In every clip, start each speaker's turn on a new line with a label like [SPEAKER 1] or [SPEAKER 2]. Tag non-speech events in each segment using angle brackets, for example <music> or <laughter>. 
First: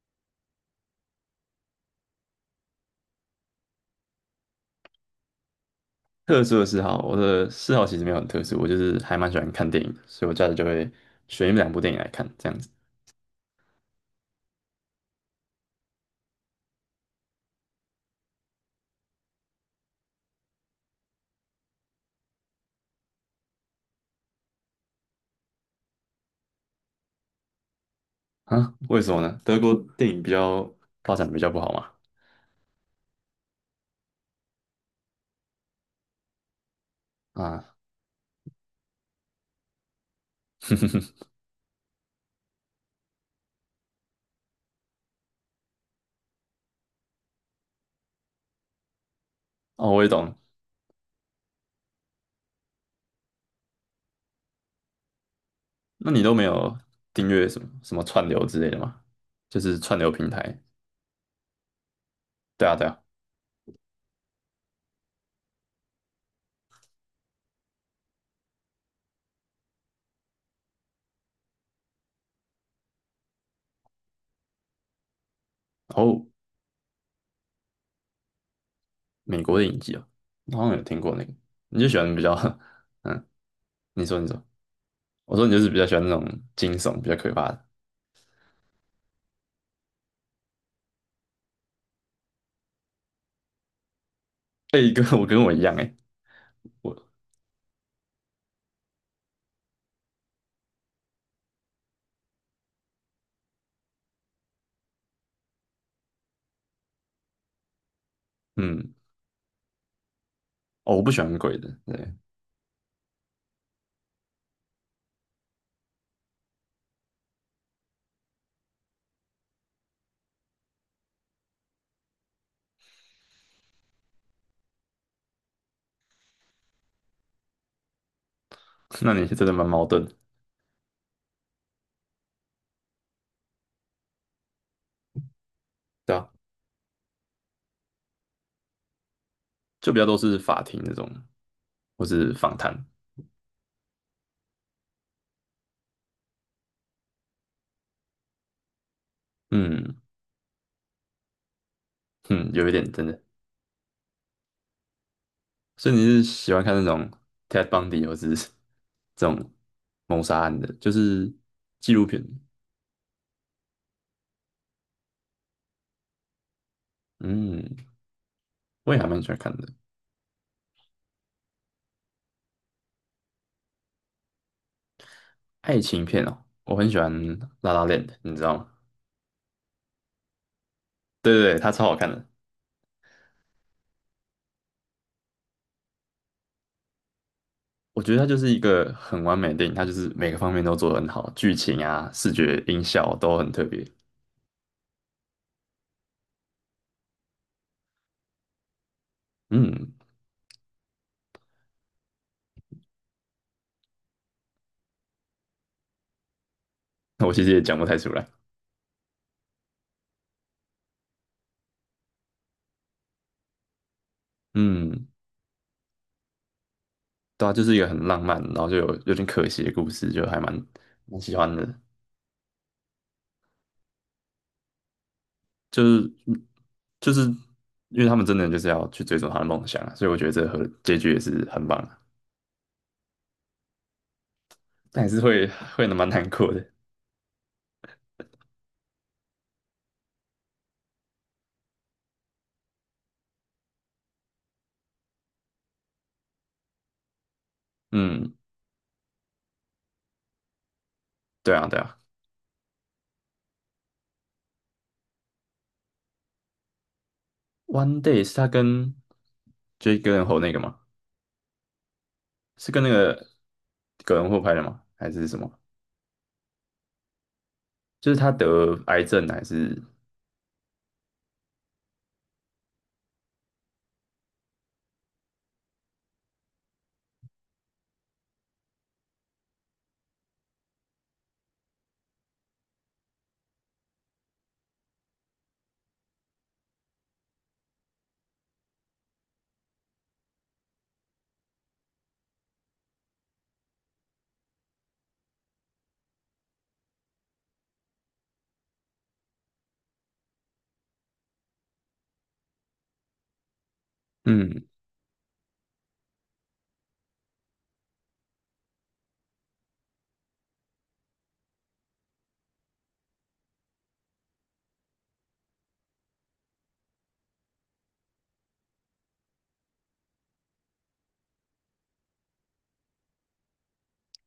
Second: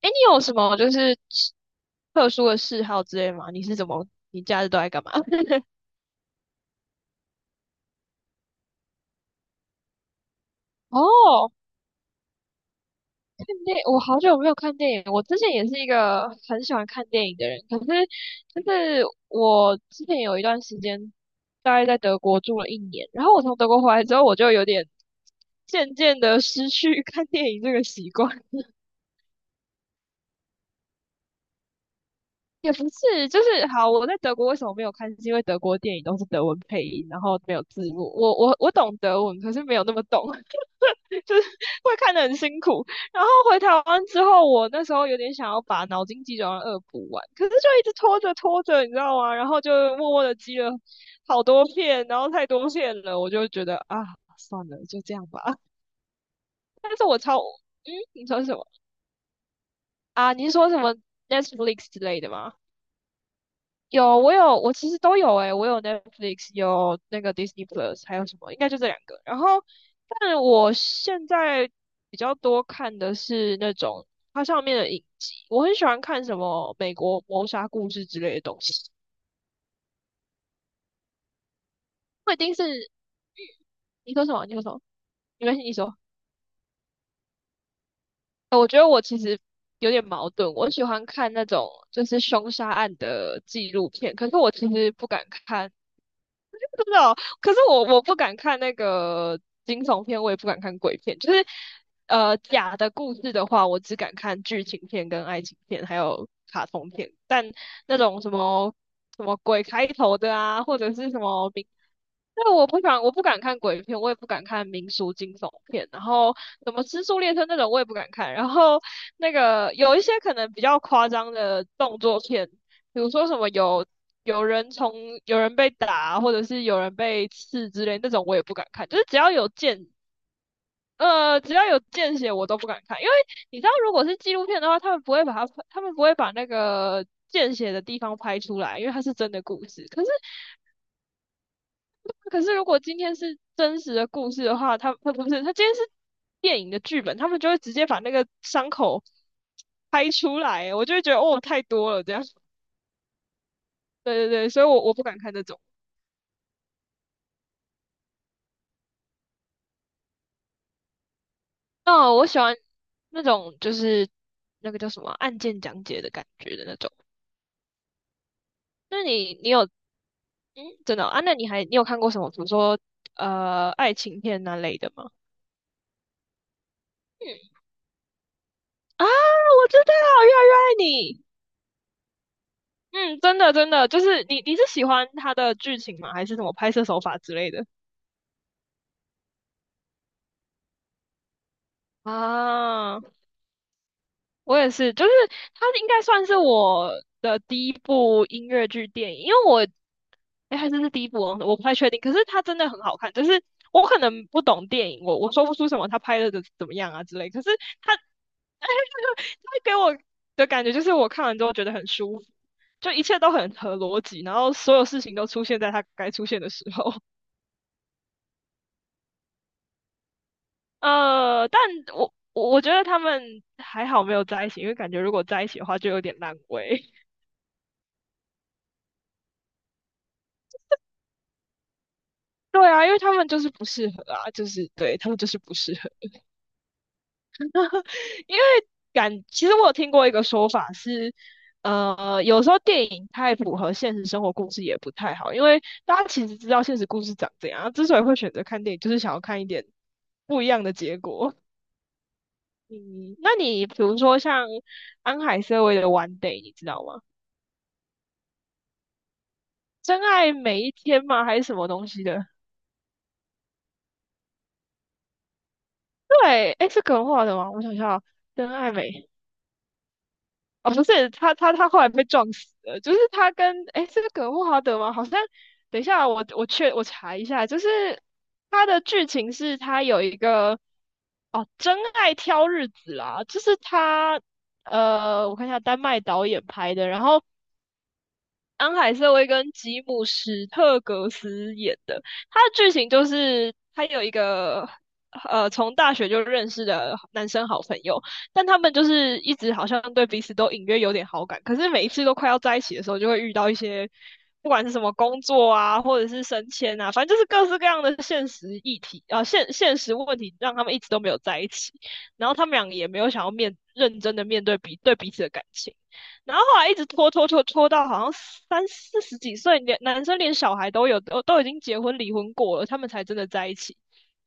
[SPEAKER 1] 哎，你有什么就是特殊的嗜好之类吗？你是怎么，你假日都在干嘛？
[SPEAKER 2] 特殊的嗜好，我的嗜好其实没有很特殊，我就是还蛮喜欢看电影的，所以我假日就会
[SPEAKER 1] <laughs>
[SPEAKER 2] 选一
[SPEAKER 1] 哦，
[SPEAKER 2] 两部电影来看，这样子。
[SPEAKER 1] 我好久没有看电影。我之前也是一个很喜欢看电影的人，可是就是我之前有一段时间大概在德国住了一年，然后我从德国回来之后，我就有点渐渐的失去 <laughs> 看电影这个习惯。
[SPEAKER 2] 啊？为什么呢？德国电影比较发展比较不好嘛？
[SPEAKER 1] 也不是，就是好，我在德国为什么没有看？是因为德国电影都是德文配音，然后没有
[SPEAKER 2] 啊，
[SPEAKER 1] 字幕。我懂德文，可是没有那么懂。
[SPEAKER 2] <laughs>
[SPEAKER 1] 就是 <laughs> 会看得很辛苦。然后回台湾之后，我那时候有点想要把脑筋急转弯二补完，可是就一直拖着拖着，你知道吗？然后就
[SPEAKER 2] 哦，我也
[SPEAKER 1] 默默的
[SPEAKER 2] 懂。
[SPEAKER 1] 积了好多片，然后太多片了，我就觉得啊，算了，就这样吧。<laughs>
[SPEAKER 2] 那你都没有
[SPEAKER 1] 但是我
[SPEAKER 2] 订
[SPEAKER 1] 超，
[SPEAKER 2] 阅什么
[SPEAKER 1] 嗯，
[SPEAKER 2] 什么
[SPEAKER 1] 你
[SPEAKER 2] 串流
[SPEAKER 1] 说什
[SPEAKER 2] 之
[SPEAKER 1] 么
[SPEAKER 2] 类的吗？就是串流平
[SPEAKER 1] 啊？你
[SPEAKER 2] 台。
[SPEAKER 1] 说什么 Netflix 之类的吗？
[SPEAKER 2] 对啊，对啊。
[SPEAKER 1] 有，我有，我其实都有诶、我有 Netflix，有那个 Disney Plus，还有什么？应该就这两个。然后，但我现在比较多看的是那种它上面的影集，我很喜欢
[SPEAKER 2] 哦，
[SPEAKER 1] 看什么美国谋杀故事之类的东西。
[SPEAKER 2] 美国的影集哦，我好像有听过那个。你就喜欢比
[SPEAKER 1] 不
[SPEAKER 2] 较，
[SPEAKER 1] 一定是，嗯
[SPEAKER 2] <laughs> 嗯，你
[SPEAKER 1] 你
[SPEAKER 2] 说
[SPEAKER 1] 说
[SPEAKER 2] 你
[SPEAKER 1] 什么？
[SPEAKER 2] 说，
[SPEAKER 1] 你说什么？
[SPEAKER 2] 我说
[SPEAKER 1] 没
[SPEAKER 2] 你
[SPEAKER 1] 关
[SPEAKER 2] 就
[SPEAKER 1] 系，
[SPEAKER 2] 是
[SPEAKER 1] 你
[SPEAKER 2] 比较喜
[SPEAKER 1] 说。
[SPEAKER 2] 欢那种惊悚、比较可怕的。
[SPEAKER 1] 我觉得我其实有点矛盾，我喜欢看那种就是凶杀案的纪录片，可是我其
[SPEAKER 2] 哎、
[SPEAKER 1] 实
[SPEAKER 2] 跟
[SPEAKER 1] 不
[SPEAKER 2] 我
[SPEAKER 1] 敢
[SPEAKER 2] 跟我一
[SPEAKER 1] 看。
[SPEAKER 2] 样哎、
[SPEAKER 1] 真的
[SPEAKER 2] 我
[SPEAKER 1] 哦，可是我不敢看那个惊悚片，我也不敢看鬼片，就是假的故事的话，我只敢看剧情片、跟爱情片，还有卡通片。但那种什么
[SPEAKER 2] 嗯。
[SPEAKER 1] 什么鬼开头的啊，或者
[SPEAKER 2] 哦，我不
[SPEAKER 1] 是什
[SPEAKER 2] 喜欢
[SPEAKER 1] 么
[SPEAKER 2] 鬼
[SPEAKER 1] 民，
[SPEAKER 2] 的，对，
[SPEAKER 1] 那我不敢，我不敢看鬼片，我也不敢看民俗惊悚片，然后什么《失速列车》那种我也不敢看，然后那个有一些可能比较夸张的动作片，比如说什么有人从有人被打，或者是有人被刺之类那种，我也不敢看。就
[SPEAKER 2] <laughs>
[SPEAKER 1] 是
[SPEAKER 2] 那你是真的蛮矛盾的，
[SPEAKER 1] 只要有见血，我都不敢看，因为你知道，如果是纪录片的话，他们不会把它拍，他们不会
[SPEAKER 2] 对啊，
[SPEAKER 1] 把那个见血的地方拍出来，因为它是真的故事。
[SPEAKER 2] 就比
[SPEAKER 1] 可
[SPEAKER 2] 较
[SPEAKER 1] 是，
[SPEAKER 2] 都是法庭那种，或是
[SPEAKER 1] 可是
[SPEAKER 2] 访
[SPEAKER 1] 如果
[SPEAKER 2] 谈，
[SPEAKER 1] 今天是真实的故事的话，他不是，他今天是电影的剧本，他们就会直接把那个伤口
[SPEAKER 2] 嗯
[SPEAKER 1] 拍出来，我就会觉得哦，太多了这样。
[SPEAKER 2] 嗯，有一点真的，
[SPEAKER 1] 对对对，所以我不敢看这种。
[SPEAKER 2] 所以你是喜欢看那种 Ted Bundy 或是 <laughs> 这种谋杀案的，就是纪录
[SPEAKER 1] 哦，
[SPEAKER 2] 片，
[SPEAKER 1] 我喜欢那种就是那个叫什么啊案件讲解的感觉的那种。
[SPEAKER 2] 嗯，我也
[SPEAKER 1] 那
[SPEAKER 2] 还蛮喜
[SPEAKER 1] 你
[SPEAKER 2] 欢
[SPEAKER 1] 你
[SPEAKER 2] 看
[SPEAKER 1] 有
[SPEAKER 2] 的，
[SPEAKER 1] 嗯，真的哦啊？那你还你有看过什么，比如说爱情片那类的吗？
[SPEAKER 2] 爱情片哦，我很喜欢
[SPEAKER 1] 嗯
[SPEAKER 2] 《La La Land》，你知道吗？
[SPEAKER 1] 啊，我知道，越来越爱你。
[SPEAKER 2] 对对对，它超好看的。
[SPEAKER 1] 嗯，真的真的，就是你是喜欢他的剧情吗？还是什么拍摄手法之类的？
[SPEAKER 2] 我觉得它就是一个很完美的电影，它就是每个方面都做得很好，剧情啊、视觉、音
[SPEAKER 1] 啊，
[SPEAKER 2] 效都很特别。
[SPEAKER 1] 我也是，就是它应该算是我的第一部音乐剧电影，因为我，
[SPEAKER 2] 嗯，
[SPEAKER 1] 哎，还真是第一部哦，我不太确定。可是它真的很好看，就是我可能不懂电影，我说不出什么他拍的怎么样啊之类。
[SPEAKER 2] 我
[SPEAKER 1] 可
[SPEAKER 2] 其
[SPEAKER 1] 是
[SPEAKER 2] 实也讲不
[SPEAKER 1] 他，
[SPEAKER 2] 太出来。
[SPEAKER 1] <laughs> 哎，他给我的感觉就是我看完之后觉得很舒服，就一切都很合逻辑，然后所有事
[SPEAKER 2] 嗯，
[SPEAKER 1] 情都出现在它该出现的时候。<laughs>
[SPEAKER 2] 对啊，就是一个很浪漫，然后就有有点可惜的故事，就还蛮喜
[SPEAKER 1] 呃，
[SPEAKER 2] 欢
[SPEAKER 1] 但
[SPEAKER 2] 的。
[SPEAKER 1] 我觉得他们还好没有在一起，因为感觉如果在一起的话
[SPEAKER 2] 就
[SPEAKER 1] 就有
[SPEAKER 2] 是
[SPEAKER 1] 点烂尾。
[SPEAKER 2] 就是因为他们真的就是要去追逐他的梦想啊，所以我觉得这个和结局也是很棒的，
[SPEAKER 1] 对啊，因为他们就是不适合啊，就是对
[SPEAKER 2] 但也
[SPEAKER 1] 他们
[SPEAKER 2] 是
[SPEAKER 1] 就是
[SPEAKER 2] 会
[SPEAKER 1] 不适
[SPEAKER 2] 会
[SPEAKER 1] 合。
[SPEAKER 2] 蛮难过的。
[SPEAKER 1] <laughs> 因为感，其实我有听过一个说法是，呃，有时候电影太符合现实生活故事也不太好，因为大家其实知道现实故事长怎样，之所以会选
[SPEAKER 2] 嗯，
[SPEAKER 1] 择看电影，就是想要看一点不一样的结果。
[SPEAKER 2] 对啊，对啊。
[SPEAKER 1] 嗯，那你比如说像安海瑟薇的《One Day》，你知道吗？
[SPEAKER 2] One Day 是他跟
[SPEAKER 1] 真
[SPEAKER 2] Jake
[SPEAKER 1] 爱
[SPEAKER 2] g 那个
[SPEAKER 1] 每一
[SPEAKER 2] 吗？
[SPEAKER 1] 天吗？还是什么东西的？
[SPEAKER 2] 是跟那个葛伦霍拍的吗？还是什么？
[SPEAKER 1] 对，哎，是可能画的吗？我想一下哦，
[SPEAKER 2] 就是他
[SPEAKER 1] 真爱
[SPEAKER 2] 得癌
[SPEAKER 1] 每
[SPEAKER 2] 症还是
[SPEAKER 1] 哦，不是，他后来被撞死了，就是他跟哎，这个葛莫华德吗？好像等一下我查一下，就是他的剧情是他有一个哦，真爱挑日子啦，就是他呃，我看一下丹麦导演拍的，然后安海瑟薇跟吉姆·史特格斯演的。他的剧情就是他有一个从大学就认识的男生好朋友，但他们就是一直好像对彼此都隐约有点好感，可是每一次都快要在一起的时候，就会遇到一些不管
[SPEAKER 2] 嗯，
[SPEAKER 1] 是什么工作啊，或者是升迁啊，反正就是各式各样的现实议题啊、现实问题，让他们一直都没有在一起。然后他们俩也没有想要认真的面对彼此的感情。然后后来一直拖到好像三四十几岁，连男生连小孩都有，都已经结婚离婚过了，他们才真的在一起。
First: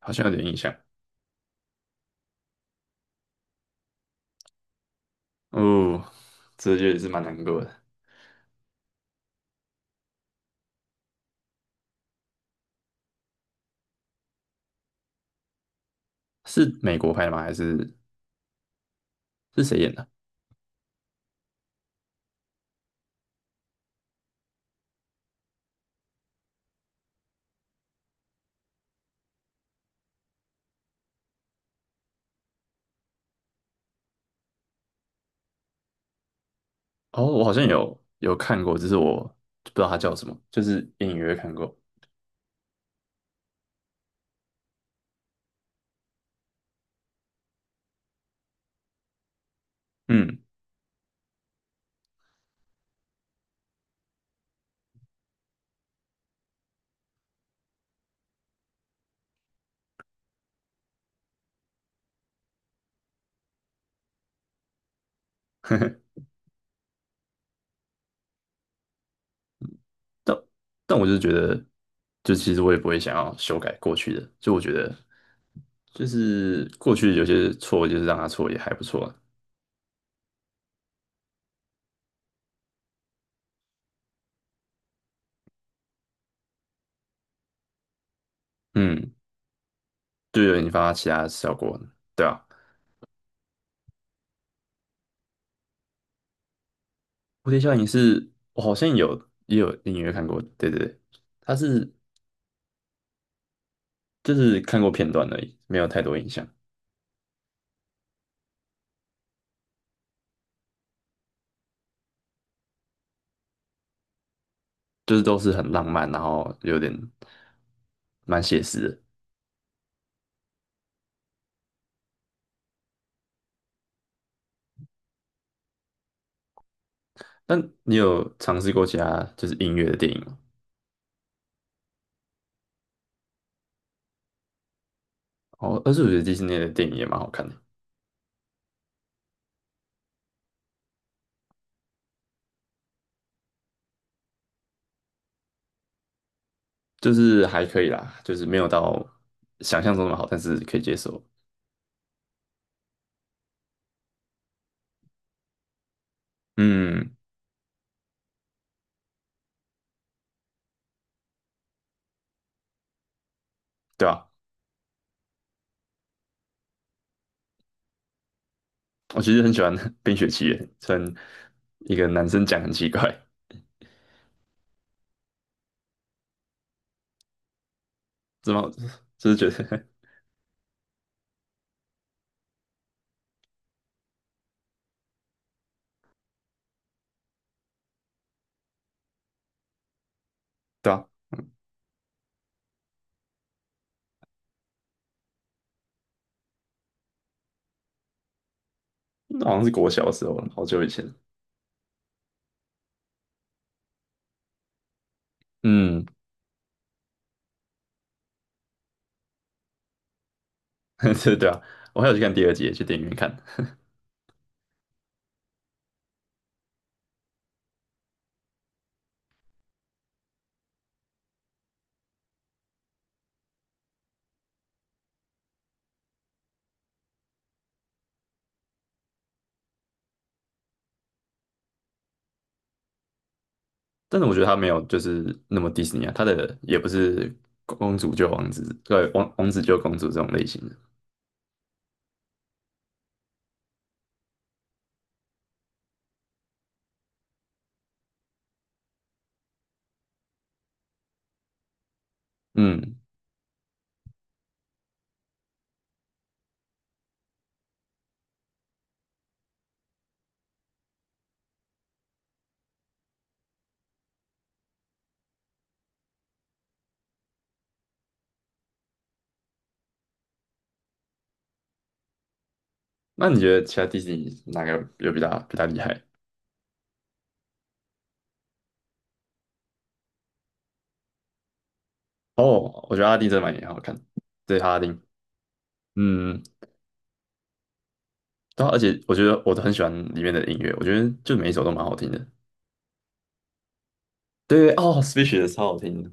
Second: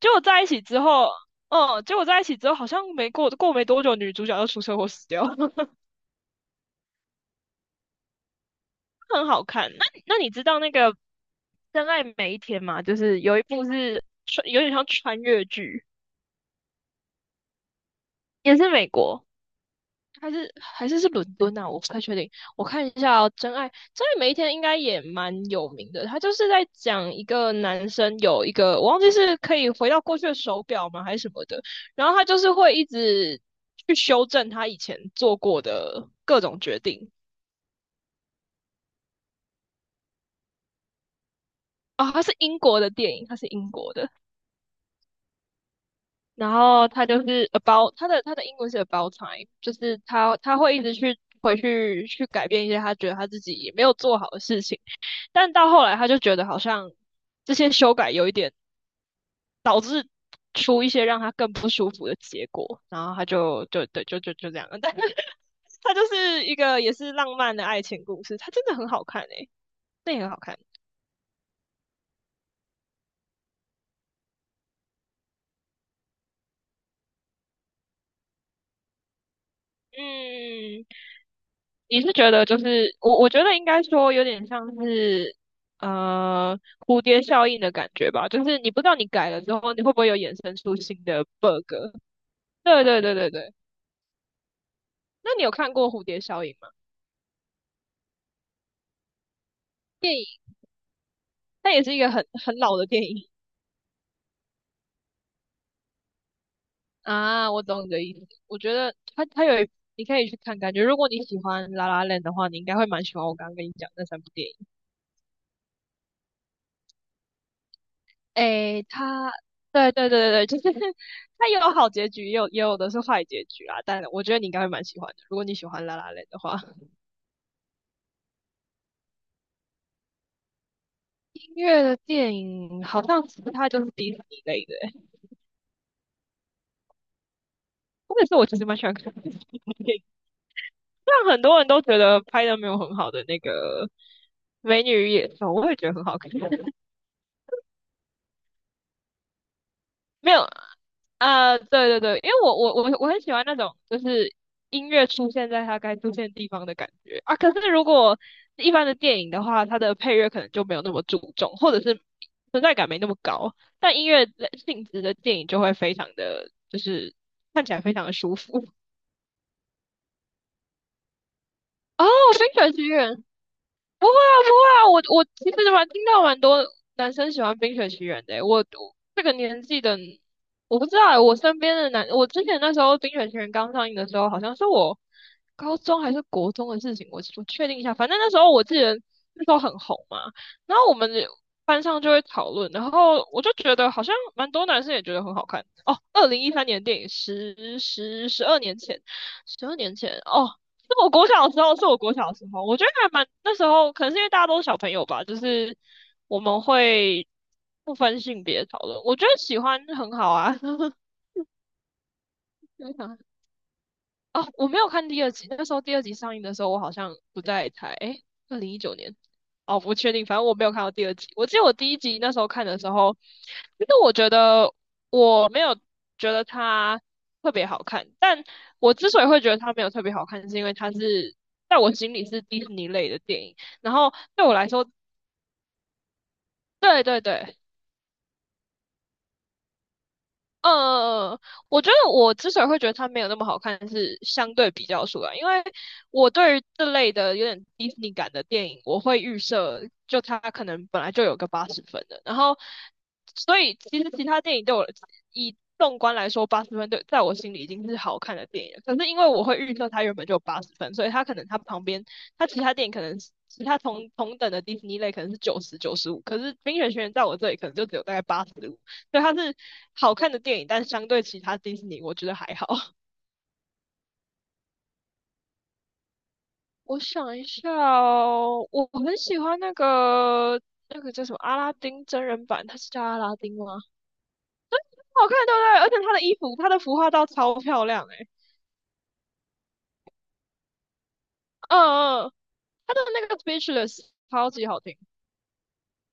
[SPEAKER 1] 结果
[SPEAKER 2] 像有
[SPEAKER 1] 在
[SPEAKER 2] 点
[SPEAKER 1] 一
[SPEAKER 2] 印
[SPEAKER 1] 起
[SPEAKER 2] 象。
[SPEAKER 1] 之后，嗯，结果在一起之后好像没过过没多久，女主角就出车祸死掉了，<laughs>
[SPEAKER 2] 哦，这就也是蛮难过的。
[SPEAKER 1] 很好看。那你知道那个《真爱每一天》吗？就是有一部是穿有点像穿越剧，
[SPEAKER 2] 是美国拍的吗？还是
[SPEAKER 1] 也是美国。
[SPEAKER 2] 是谁演的？
[SPEAKER 1] 还是伦敦啊，我不太确定。我看一下哦，《真爱每一天》应该也蛮有名的，他就是在讲一个男生有一个我忘记是可以回到过去的手表吗还是什么的，然后他就是会一直去修正他以前做过的各种决定
[SPEAKER 2] 哦，我好像有看过，只是我不知道他叫什么，就是隐约看过。
[SPEAKER 1] 啊。他是英国的电影，他是英国的，然后他就是 about 他的英文是 about time，就是他
[SPEAKER 2] 嗯，
[SPEAKER 1] 他会一直去回去去改变一些他觉得他自己没有做好的事情。但到后来他就觉得好像这些修改有一点出一些让他更不舒服的结果，然后他就就对就就就这样了。但 <laughs>
[SPEAKER 2] <laughs> 呵
[SPEAKER 1] 他
[SPEAKER 2] 呵
[SPEAKER 1] 就是一个也是浪漫的爱情故事，它真的很好看诶、那也很
[SPEAKER 2] 但
[SPEAKER 1] 好看。
[SPEAKER 2] 但我就是觉得，就其实我也不会想要修改过去的，就我觉得就是过去有些错，就是让它错也还不错啊。
[SPEAKER 1] 嗯，你是觉得就是我觉得应该说有点像是蝴蝶效应的感觉吧，就是你不知道你
[SPEAKER 2] 嗯，
[SPEAKER 1] 改了之后你会不会有衍
[SPEAKER 2] 就有
[SPEAKER 1] 生
[SPEAKER 2] 引
[SPEAKER 1] 出
[SPEAKER 2] 发
[SPEAKER 1] 新
[SPEAKER 2] 其
[SPEAKER 1] 的
[SPEAKER 2] 他效
[SPEAKER 1] bug。
[SPEAKER 2] 果，对啊。
[SPEAKER 1] 对对对对对，那你有看过蝴蝶效应吗？
[SPEAKER 2] 蝴蝶效应是我好像有也有隐约看过，对对对，它
[SPEAKER 1] 那也
[SPEAKER 2] 是
[SPEAKER 1] 是一个很很老的电影。
[SPEAKER 2] 就是看过片段而已，没有太多印象。
[SPEAKER 1] 啊，我懂你的意思。我觉得它它有一你可以去看，感觉如果你喜欢《La l 的话，你应该会蛮喜欢我刚刚跟你讲那三部电影。
[SPEAKER 2] 就是都是很浪漫，然后有点蛮写实
[SPEAKER 1] 诶，
[SPEAKER 2] 的。
[SPEAKER 1] 它 <laughs>，对对对对对，就是 <laughs> 它有好结局，也有的是坏结局啊。但我觉得你应该会蛮喜欢的，如果你喜欢《La l 的话。
[SPEAKER 2] 但你有尝试过其他就是音乐的电影吗？
[SPEAKER 1] 音乐的电影好像其他就是迪士尼类的欸，
[SPEAKER 2] 哦，但是我觉得迪士尼的电影也蛮好看的，
[SPEAKER 1] 或者是我其实蛮喜欢看迪士尼的电影，虽然很多人都觉得拍的没有很好的那个《美女与野兽》，我也觉得很好看。
[SPEAKER 2] 就是还可以啦，就是没有到想象中那么好，
[SPEAKER 1] 没
[SPEAKER 2] 但
[SPEAKER 1] 有，
[SPEAKER 2] 是可以接受。
[SPEAKER 1] 啊、对对对，因为我很喜欢那种就是音乐出现在它该出现的地方的感
[SPEAKER 2] 嗯，
[SPEAKER 1] 觉啊。可是如果是一般的电影的话，它的配乐可能就没有那么注重，或者是存在感没那么高。但音
[SPEAKER 2] 对啊，
[SPEAKER 1] 乐的性质的电影就会非常的，就是看起来非常的舒服。
[SPEAKER 2] 我其实很喜欢 <laughs>《冰雪奇缘》，虽然一
[SPEAKER 1] 哦，
[SPEAKER 2] 个男生讲
[SPEAKER 1] 《冰
[SPEAKER 2] 很
[SPEAKER 1] 雪奇
[SPEAKER 2] 奇怪，
[SPEAKER 1] 缘》不会啊，不会啊，我其实蛮听到蛮多男生喜欢《冰雪奇缘》的欸，
[SPEAKER 2] 怎
[SPEAKER 1] 我
[SPEAKER 2] 么
[SPEAKER 1] 我这个
[SPEAKER 2] 就是觉
[SPEAKER 1] 年纪
[SPEAKER 2] 得
[SPEAKER 1] 的，我不知道欸，我身边的男，我之前那时候《冰雪奇缘》刚上映的时候，好像是我高中还是国中的事情，我确定一下，反正那时候我记得那时候很红嘛，然
[SPEAKER 2] <laughs>
[SPEAKER 1] 后
[SPEAKER 2] 对
[SPEAKER 1] 我
[SPEAKER 2] 啊，
[SPEAKER 1] 们班上就会讨论，然后我就觉得好像蛮多男生也觉得很好看哦。2013年的电影，十二年前，
[SPEAKER 2] 那好像
[SPEAKER 1] 十
[SPEAKER 2] 是
[SPEAKER 1] 二
[SPEAKER 2] 国
[SPEAKER 1] 年
[SPEAKER 2] 小的
[SPEAKER 1] 前
[SPEAKER 2] 时候
[SPEAKER 1] 哦，
[SPEAKER 2] 了好久以
[SPEAKER 1] 是
[SPEAKER 2] 前。
[SPEAKER 1] 我国小的时候，是我国小的时候，我觉得还蛮那时候，可能是因为大家都是小朋友吧，就是
[SPEAKER 2] 嗯，
[SPEAKER 1] 我们会不分性别讨论，我觉得喜欢很好啊。<laughs>
[SPEAKER 2] <laughs> 对对啊，我还有去看第二集，去电影院
[SPEAKER 1] 啊，
[SPEAKER 2] 看。
[SPEAKER 1] 哦，我没有看第二集，那时候第二集上映的时候，我好像不在台，诶，2019年，哦，不确定，反正我没有看到第二集。我记得我第一集那时候看的时候，其实我觉得它特别好看。但我之所以会觉得它没有特别好看，是因为它是在我心里是迪士尼类的电影。然后
[SPEAKER 2] 但是我觉
[SPEAKER 1] 对
[SPEAKER 2] 得
[SPEAKER 1] 我
[SPEAKER 2] 他没
[SPEAKER 1] 来
[SPEAKER 2] 有
[SPEAKER 1] 说，
[SPEAKER 2] 就是那么迪士尼啊，他的也不
[SPEAKER 1] 对对
[SPEAKER 2] 是
[SPEAKER 1] 对，
[SPEAKER 2] 公主救王子，对，王子救公主这种类型的。
[SPEAKER 1] 嗯嗯，我觉得我之所以会觉得它没有那么好看，是相对比较出来，因为我对于这类的有点迪士尼感的电影，我会预设就它可能本来就有个八十分的，然后
[SPEAKER 2] 嗯，
[SPEAKER 1] 所以其实其他电影对我以纵观来说，八十分对在我心里已经是好看的电影了。可是因为我会预设它原本就有八十分，所以它可能它旁边它其他电影可能是其他等的迪士尼类可能是95，95可是《冰雪奇缘》在我这里可能就只有大概八十，对，它是好看的电影，但是相对其他迪士尼，我觉得还好。<laughs>
[SPEAKER 2] 那你觉得其他迪士尼哪个有比较厉害？
[SPEAKER 1] 我想一下哦，我很喜欢那个叫什么阿拉丁真人版，它
[SPEAKER 2] 哦，
[SPEAKER 1] 是
[SPEAKER 2] 我觉
[SPEAKER 1] 叫
[SPEAKER 2] 得阿拉
[SPEAKER 1] 阿
[SPEAKER 2] 丁
[SPEAKER 1] 拉
[SPEAKER 2] 真的蛮
[SPEAKER 1] 丁
[SPEAKER 2] 也很
[SPEAKER 1] 吗？
[SPEAKER 2] 好看，对，阿拉丁，
[SPEAKER 1] 好看，对不对？而且它的衣
[SPEAKER 2] 嗯，
[SPEAKER 1] 服，它的服化道超漂亮诶、
[SPEAKER 2] 对啊，而且我觉得我都很喜欢里面的音乐，我觉得就每一首都蛮好听的。
[SPEAKER 1] 嗯嗯，它的那个 Speechless 超级
[SPEAKER 2] 对，
[SPEAKER 1] 好听，
[SPEAKER 2] 哦 Speechle 超好听的，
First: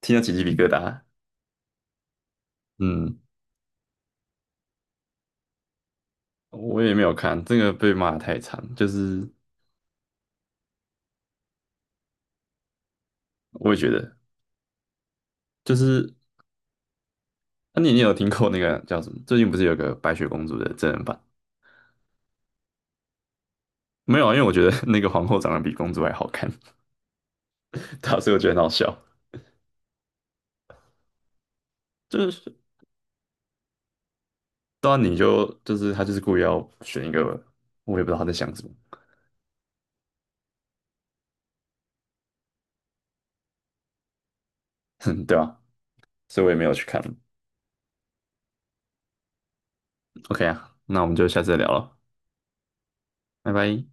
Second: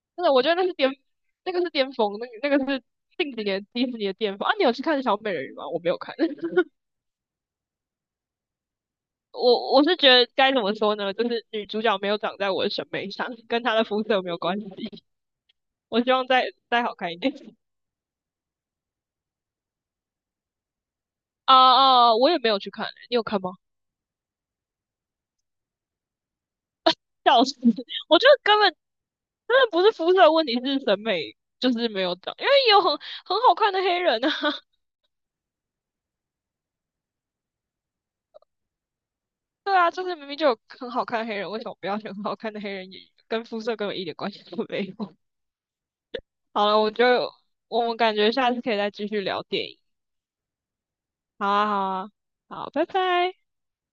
[SPEAKER 2] 听到
[SPEAKER 1] 真
[SPEAKER 2] 起
[SPEAKER 1] 的，我
[SPEAKER 2] 鸡
[SPEAKER 1] 觉
[SPEAKER 2] 皮
[SPEAKER 1] 得
[SPEAKER 2] 疙瘩。
[SPEAKER 1] 那个是巅峰，那个是
[SPEAKER 2] 嗯，
[SPEAKER 1] 近几年迪士尼的巅峰啊！你有去看小美人鱼吗？我没有看。<laughs>
[SPEAKER 2] 我也没有看，这个被骂得太惨，就是
[SPEAKER 1] 我是觉得该怎么说呢？就是女主角没有长在我的审美上，跟
[SPEAKER 2] 我
[SPEAKER 1] 她
[SPEAKER 2] 也
[SPEAKER 1] 的
[SPEAKER 2] 觉
[SPEAKER 1] 肤
[SPEAKER 2] 得，
[SPEAKER 1] 色没有关系。
[SPEAKER 2] 就
[SPEAKER 1] 我希
[SPEAKER 2] 是
[SPEAKER 1] 望再好看一点。<laughs>
[SPEAKER 2] 那、啊你有听过那个叫什么？最近不是有个白雪公主的真人版？
[SPEAKER 1] 啊啊！我也没有去看、欸你有看吗？
[SPEAKER 2] 没有啊，因为我觉得 <laughs> 那个皇后长得比公主还好看，
[SPEAKER 1] 笑死！
[SPEAKER 2] <laughs>
[SPEAKER 1] <laughs>
[SPEAKER 2] 对
[SPEAKER 1] 我
[SPEAKER 2] 啊
[SPEAKER 1] 觉
[SPEAKER 2] 所以我
[SPEAKER 1] 得
[SPEAKER 2] 觉得
[SPEAKER 1] 根
[SPEAKER 2] 很好
[SPEAKER 1] 本
[SPEAKER 2] 笑。
[SPEAKER 1] 真的不是肤色的问题，是审美就是没有
[SPEAKER 2] 就
[SPEAKER 1] 长，因为
[SPEAKER 2] 是
[SPEAKER 1] 也有很好看的黑人啊。<laughs>
[SPEAKER 2] 当然你就就是他就是故意要选一个，我也不知道他在想什么，
[SPEAKER 1] 对啊，就是明明就有很好看的黑人，为什么不要选很好看的黑人演员？跟肤色根本一点关系都没
[SPEAKER 2] <laughs>
[SPEAKER 1] 有。
[SPEAKER 2] 哼，对啊，所以我
[SPEAKER 1] <laughs>
[SPEAKER 2] 也没
[SPEAKER 1] 好
[SPEAKER 2] 有
[SPEAKER 1] 了，
[SPEAKER 2] 去看。
[SPEAKER 1] 我们感觉下次可以再继续聊电影。
[SPEAKER 2] OK 啊，那我们就下
[SPEAKER 1] 好
[SPEAKER 2] 次再
[SPEAKER 1] 啊，
[SPEAKER 2] 聊了，
[SPEAKER 1] 好啊，好，拜拜。
[SPEAKER 2] 拜拜。